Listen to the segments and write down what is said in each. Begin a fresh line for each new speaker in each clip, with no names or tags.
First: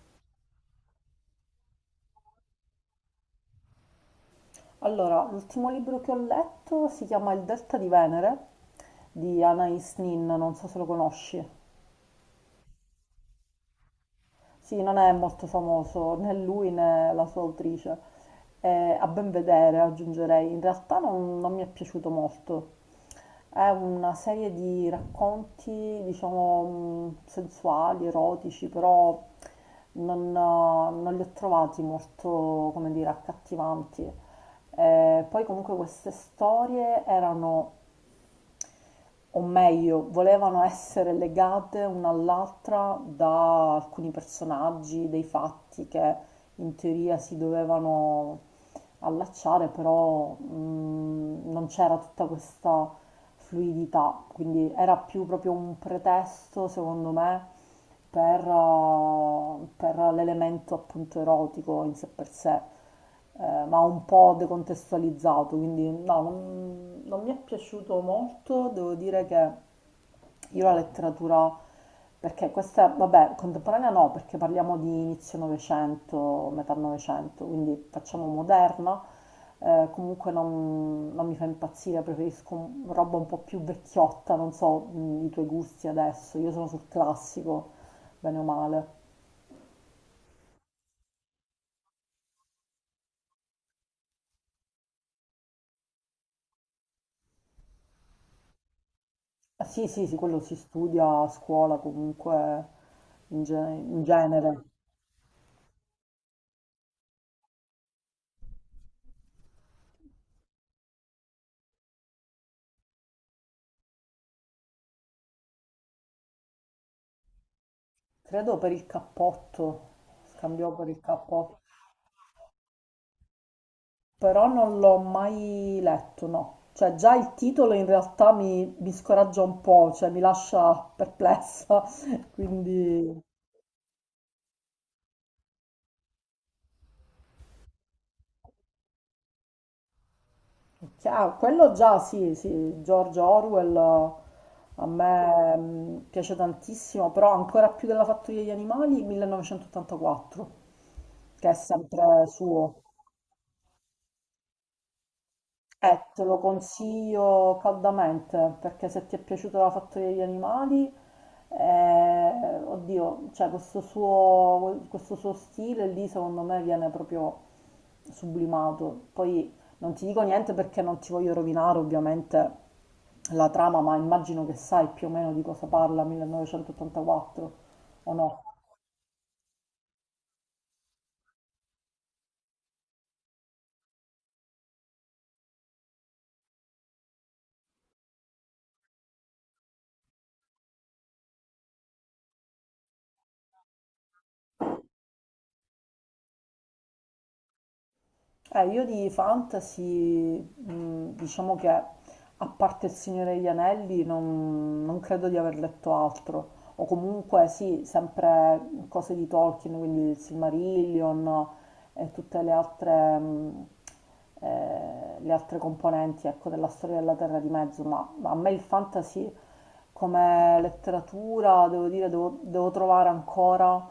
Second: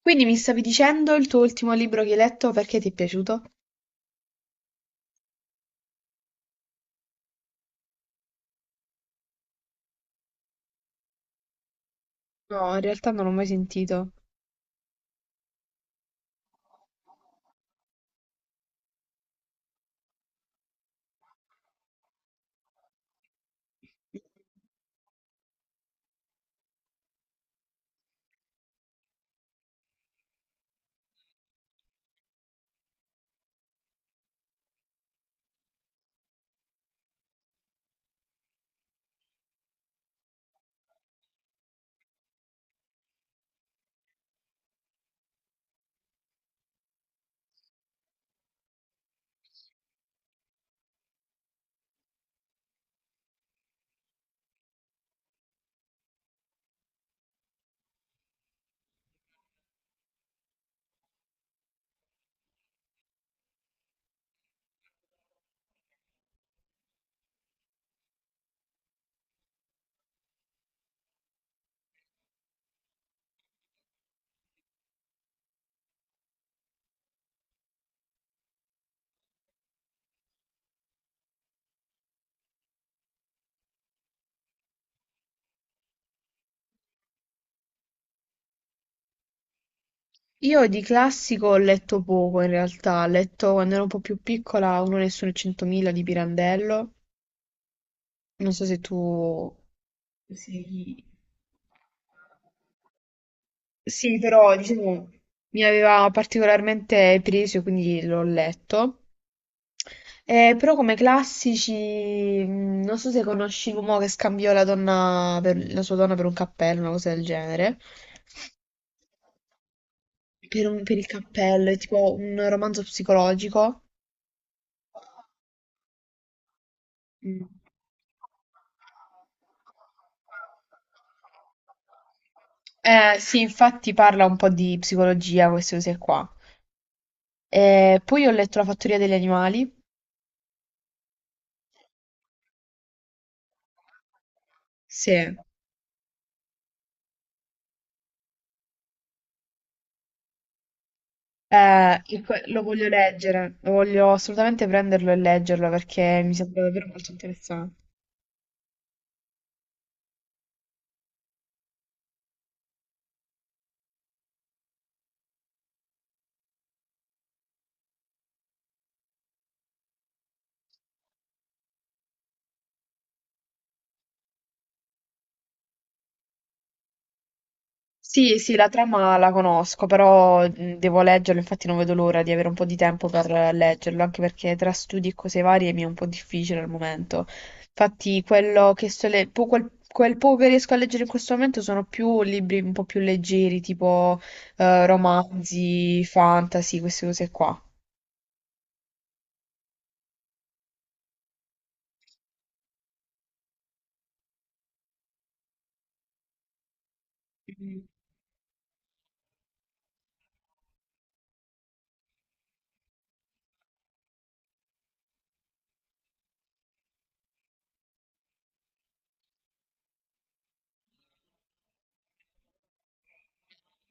Quindi mi stavi dicendo il tuo ultimo libro che hai letto perché ti è piaciuto?
Allora, l'ultimo libro che ho letto si chiama Il Delta di Venere di Anais Nin, non so se lo conosci.
No, in realtà non l'ho mai sentito.
Sì, non è molto famoso né lui né la sua autrice. Eh, A ben vedere, aggiungerei, in realtà non mi è piaciuto molto. È una serie di racconti, diciamo, sensuali, erotici, però non li ho trovati molto, come dire, accattivanti. Poi comunque queste storie erano o meglio, volevano essere legate una all'altra da alcuni personaggi, dei fatti che in teoria si dovevano allacciare, però non c'era tutta questa fluidità, quindi era più proprio un pretesto, secondo me, per l'elemento appunto erotico in sé per sé, ma un po' decontestualizzato, quindi no, non mi è piaciuto molto, devo dire che io la letteratura, perché questa, vabbè, contemporanea no, perché parliamo di inizio Novecento, metà Novecento, quindi facciamo moderna, comunque non mi fa impazzire, preferisco roba un po' più vecchiotta, non so i tuoi gusti adesso, io sono sul classico bene o male.
Io di classico ho letto poco in realtà, ho letto quando ero un po' più piccola Uno Nessuno e Centomila di Pirandello, non so se tu
Ah, sì, sì, sì, quello si
sei...
studia a scuola comunque in, in
Sì, però
genere.
diciamo mi aveva particolarmente preso, quindi l'ho letto. Però come classici, non so se conosci l'uomo che scambiò la sua donna per un cappello, una cosa del genere.
Credo per il cappotto,
Per,
scambiò per
per
il
il
cappotto,
cappello, è tipo un romanzo psicologico.
però non l'ho mai letto, no. Cioè già il
Mm.
titolo in realtà mi scoraggia un po', cioè mi lascia perplessa, quindi...
Sì, infatti parla un po' di psicologia, queste cose qua. Poi ho letto La fattoria degli animali.
Ah, quello già, sì, sì, George Orwell a
Sì.
me piace tantissimo, però ancora più della Fattoria degli animali, 1984, che è sempre
Lo
suo.
voglio leggere, lo voglio assolutamente prenderlo e leggerlo perché
Te
mi
lo
sembra davvero molto
consiglio
interessante.
caldamente perché se ti è piaciuta la fattoria degli animali, oddio, cioè questo suo stile lì secondo me viene proprio sublimato. Poi non ti dico niente perché non ti voglio rovinare ovviamente la trama, ma immagino che sai più o meno di cosa parla 1984 o
Sì,
no?
sì, la trama la conosco, però devo leggerlo, infatti non vedo l'ora di avere un po' di tempo per leggerlo, anche perché tra studi e cose varie mi è un po' difficile al momento. Infatti, quello che sto le- po- quel, quel poco che riesco a leggere in questo momento sono più libri un po' più leggeri, tipo romanzi, fantasy, queste cose qua.
Io di fantasy, diciamo che a parte Il Signore degli Anelli non credo di aver letto altro, o comunque sì, sempre cose di Tolkien, quindi il Silmarillion e tutte le altre componenti, ecco, della storia della Terra di Mezzo, ma a me il fantasy come letteratura, devo dire, devo trovare ancora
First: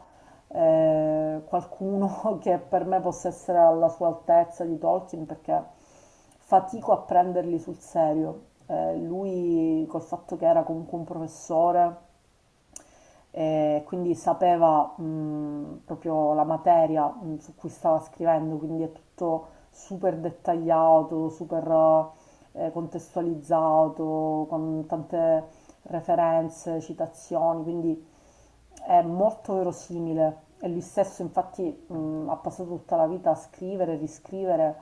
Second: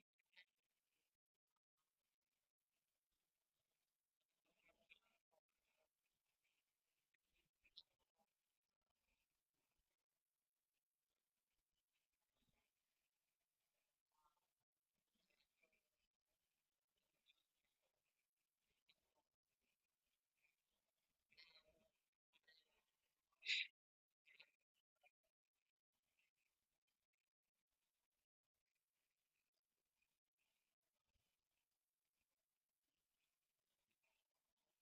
qualcuno che per me possa essere alla sua altezza di Tolkien perché fatico a prenderli sul serio. Lui col fatto che era comunque un professore e quindi sapeva proprio la materia su cui stava scrivendo, quindi è tutto super dettagliato, super contestualizzato, con tante referenze, citazioni, quindi è molto verosimile e lui stesso infatti ha passato tutta la vita a scrivere, riscrivere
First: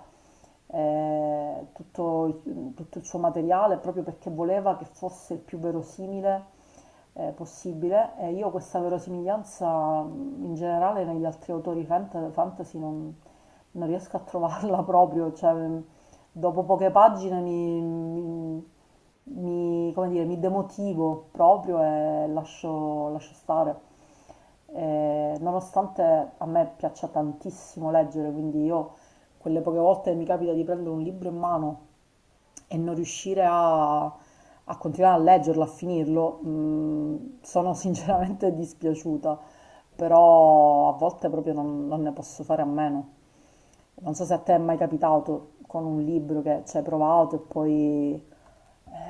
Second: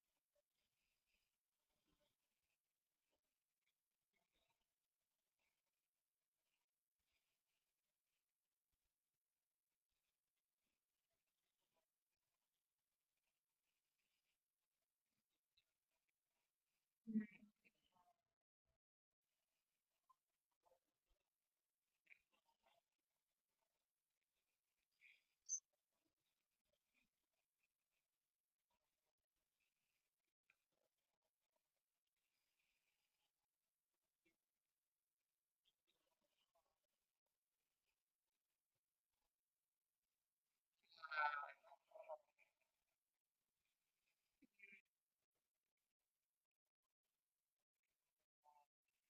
tutto, tutto il suo materiale proprio perché voleva che fosse il più verosimile possibile e io questa verosimiglianza in generale negli altri autori fantasy non, non riesco a trovarla proprio, cioè dopo poche pagine come dire, mi demotivo proprio e lascio, lascio stare. Nonostante a me piaccia tantissimo leggere, quindi io quelle poche volte mi capita di prendere un libro in mano e non riuscire a continuare a leggerlo, a finirlo, sono sinceramente dispiaciuta, però a volte proprio non ne posso fare a meno. Non so se a te è mai capitato con un libro che ci hai provato e poi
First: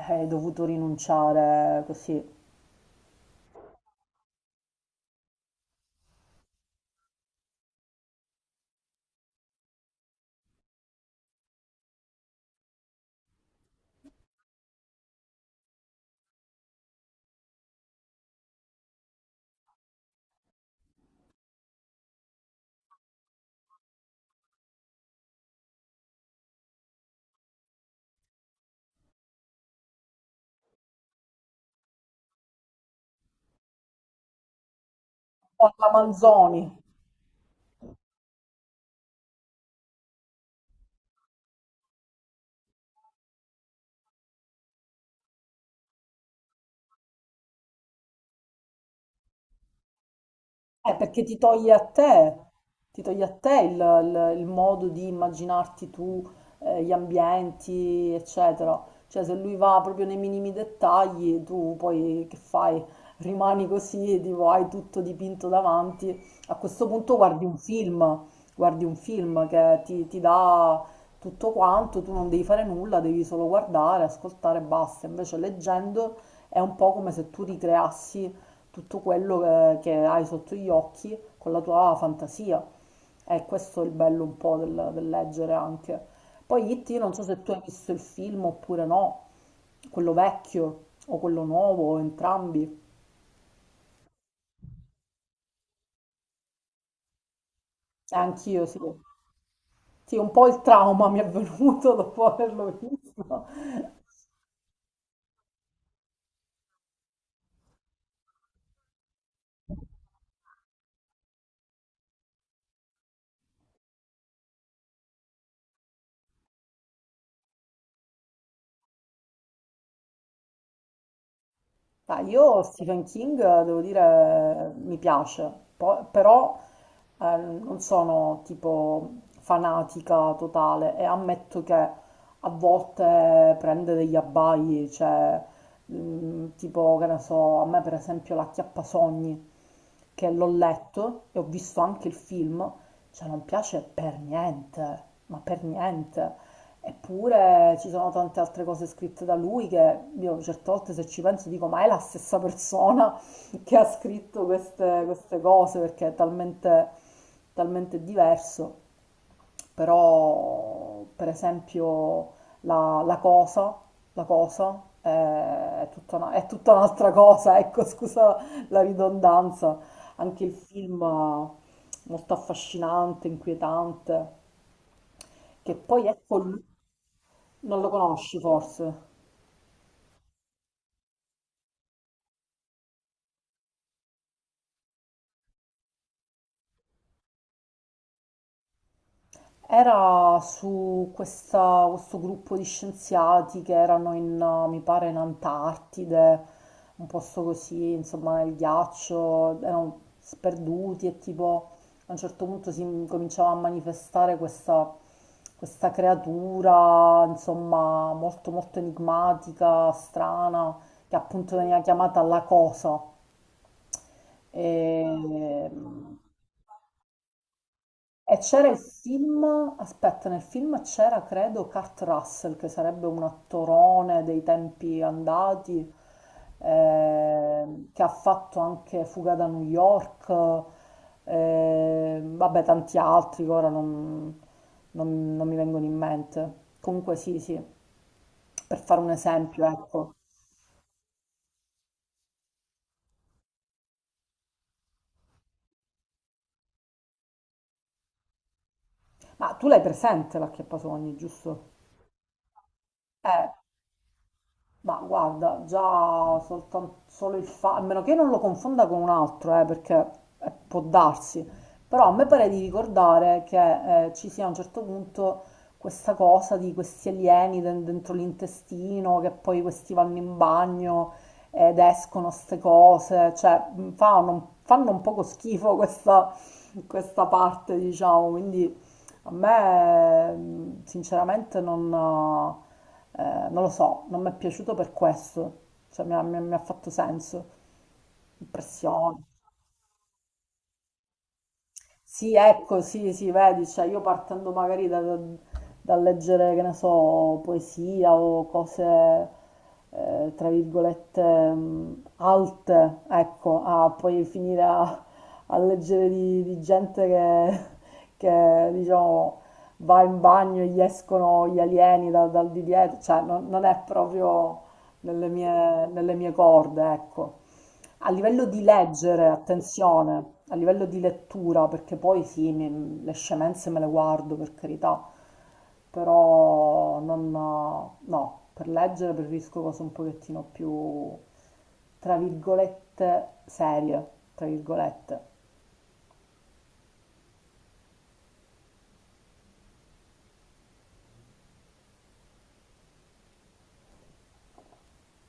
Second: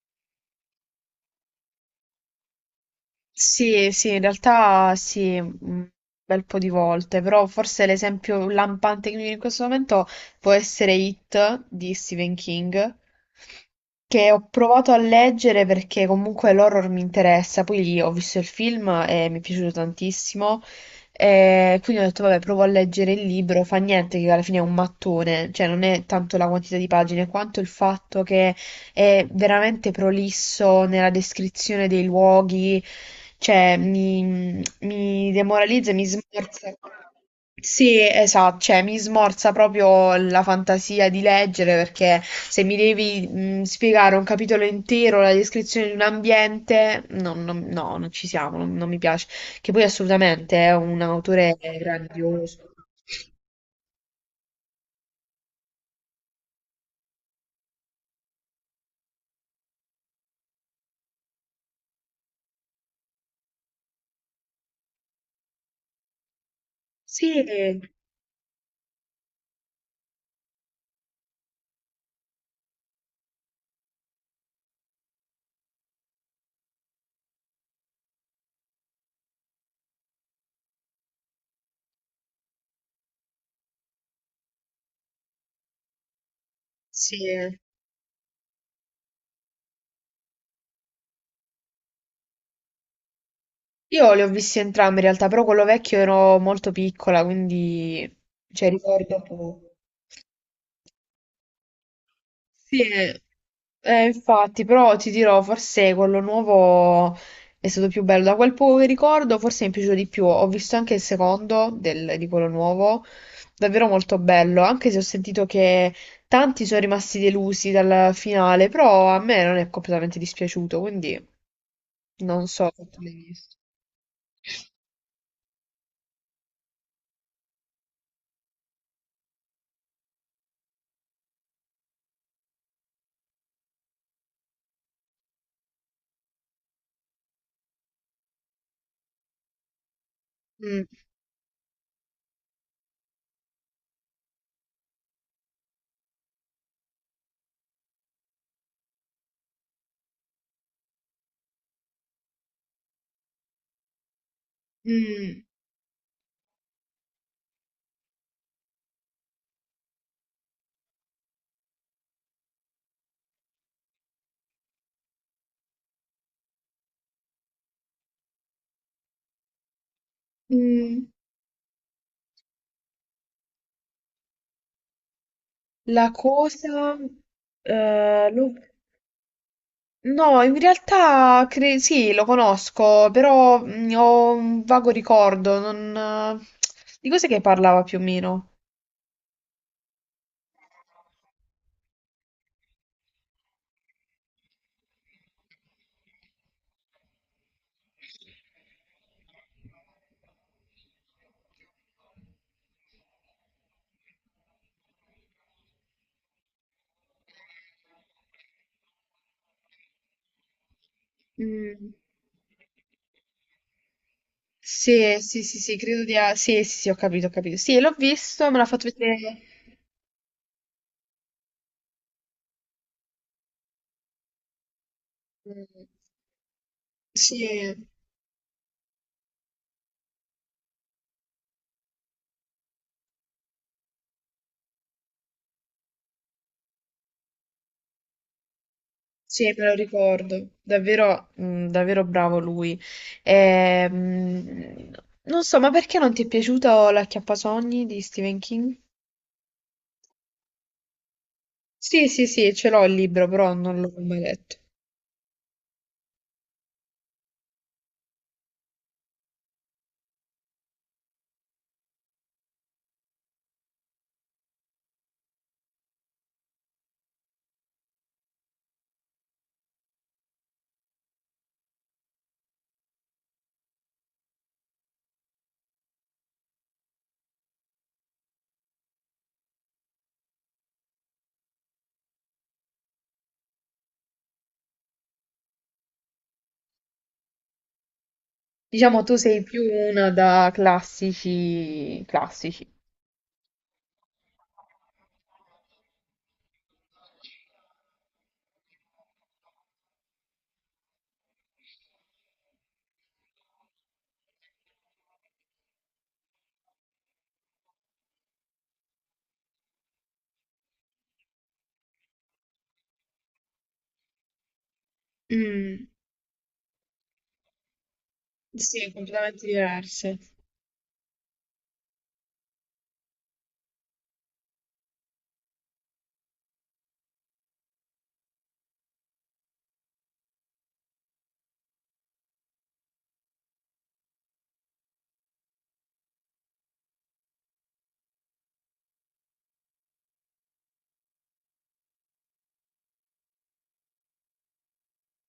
hai dovuto rinunciare così.
Sì, sì, in realtà sì, un bel po' di volte, però forse l'esempio lampante che mi viene in questo momento può essere It di Stephen King, che ho provato a leggere perché comunque l'horror mi interessa, poi lì ho visto il film e mi è piaciuto tantissimo, e quindi ho detto vabbè, provo a leggere il libro, fa niente che alla fine è un mattone, cioè non è tanto la quantità di pagine quanto il fatto che è veramente prolisso nella descrizione dei luoghi, cioè mi
O alla
demoralizza e mi
Manzoni.
smorza. Sì, esatto, cioè mi smorza proprio la fantasia di leggere perché se mi devi spiegare un capitolo intero, la descrizione di un ambiente, no, no, no, non ci siamo, non, non mi piace. Che poi assolutamente è un
Perché ti
autore
toglie a te,
grandioso.
ti toglie a te il modo di immaginarti tu, gli ambienti, eccetera. Cioè, se lui va proprio nei minimi dettagli, tu poi che fai? Rimani così, tipo, hai tutto dipinto davanti. A questo punto
Sì,
guardi un film che ti dà tutto quanto, tu non devi fare nulla, devi solo guardare, ascoltare e basta. Invece leggendo è un po' come se tu ricreassi tutto quello che hai sotto gli occhi con la tua fantasia. E questo è il bello un po' del, del leggere anche. Poi It, io non so se tu
sì.
hai visto il film oppure no, quello vecchio o quello nuovo, o entrambi.
Io li ho visti entrambi in realtà, però quello vecchio ero molto piccola, quindi
E anch'io
cioè,
sì.
ricordo poco.
Sì, un po' il trauma mi è venuto dopo averlo
Sì,
visto.
infatti, però ti dirò, forse quello nuovo è stato più bello. Da quel poco che ricordo, forse mi è piaciuto di più. Ho visto anche di quello nuovo, davvero molto bello, anche se ho sentito che tanti sono rimasti delusi dal finale, però a me non è completamente dispiaciuto, quindi
Ah,
non
io
so quanto
Stephen
l'hai
King,
visto.
devo dire, mi piace, però non sono tipo fanatica totale e ammetto che a volte prende degli abbai, cioè tipo, che ne so, a me per esempio La Chiappasogni, che l'ho
Mm,
letto e ho visto anche il film, cioè non piace per niente, ma per niente. Eppure ci sono tante altre cose scritte da lui che io certe volte se ci penso dico ma è la stessa persona che ha scritto queste, queste
mm,
cose perché è talmente, talmente diverso. Però per esempio la, la cosa, la cosa è tutta è tutta un'altra cosa, ecco scusa la ridondanza. Anche il film
mm.
molto affascinante, inquietante, che poi
La
è con lui.
cosa...
Non lo
eh,
conosci
lo-
forse.
No, in realtà sì, lo conosco, però ho un vago ricordo. Di cos'è che parlava più o meno?
Era su questo gruppo di scienziati che erano in, mi pare, in Antartide, un posto così, insomma, nel ghiaccio, erano sperduti e tipo a un certo punto si cominciava a manifestare questa, questa creatura, insomma, molto molto enigmatica, strana, che appunto veniva
Mm.
chiamata la cosa. E,
Sì, sì, sì, sì, sì, sì, sì, ho capito, ho capito. Sì, l'ho
E
visto, me l'ha
c'era il
fatto vedere...
film, aspetta, nel film c'era credo Kurt Russell che sarebbe un attorone dei tempi
Mm.
andati,
Sì.
eh, che ha fatto anche Fuga da New York, vabbè tanti altri che ora non mi vengono in mente. Comunque sì, sì, per fare un
Sì,
esempio,
me lo
ecco.
ricordo, davvero, davvero bravo lui. Ehm, Non so, ma perché non ti è piaciuta L'acchiappasogni di Stephen King?
Ma tu l'hai presente l'acchiappasogni, giusto?
Sì, sì, sì, ce l'ho il libro,
Eh.
però non l'ho mai letto.
Ma guarda, già solo il fatto, a meno che non lo confonda con un altro, perché può darsi, però a me pare di ricordare che ci sia a un certo punto questa cosa di questi alieni dentro l'intestino, che poi questi vanno in bagno ed escono ste cose, cioè fa fanno un poco schifo questa parte, diciamo, quindi a me sinceramente non... non lo so, non mi è piaciuto per questo, cioè mi ha fatto senso,
Diciamo, tu
impressione.
sei più una da classici,
Sì,
classici.
ecco, sì, sì, vedi, cioè io partendo magari da da leggere, che ne so, poesia o cose, tra virgolette, alte, ecco, a poi finire a, a leggere di gente che, diciamo, va in bagno e gli escono gli alieni dal di dietro, cioè non, non è proprio
Mm,
nelle mie corde, ecco. A livello di
sì,
leggere,
completamente diverse.
attenzione, a livello di lettura, perché poi sì, le scemenze me le guardo per carità, però non, no, per leggere preferisco cose un pochettino più, tra virgolette, serie, tra virgolette.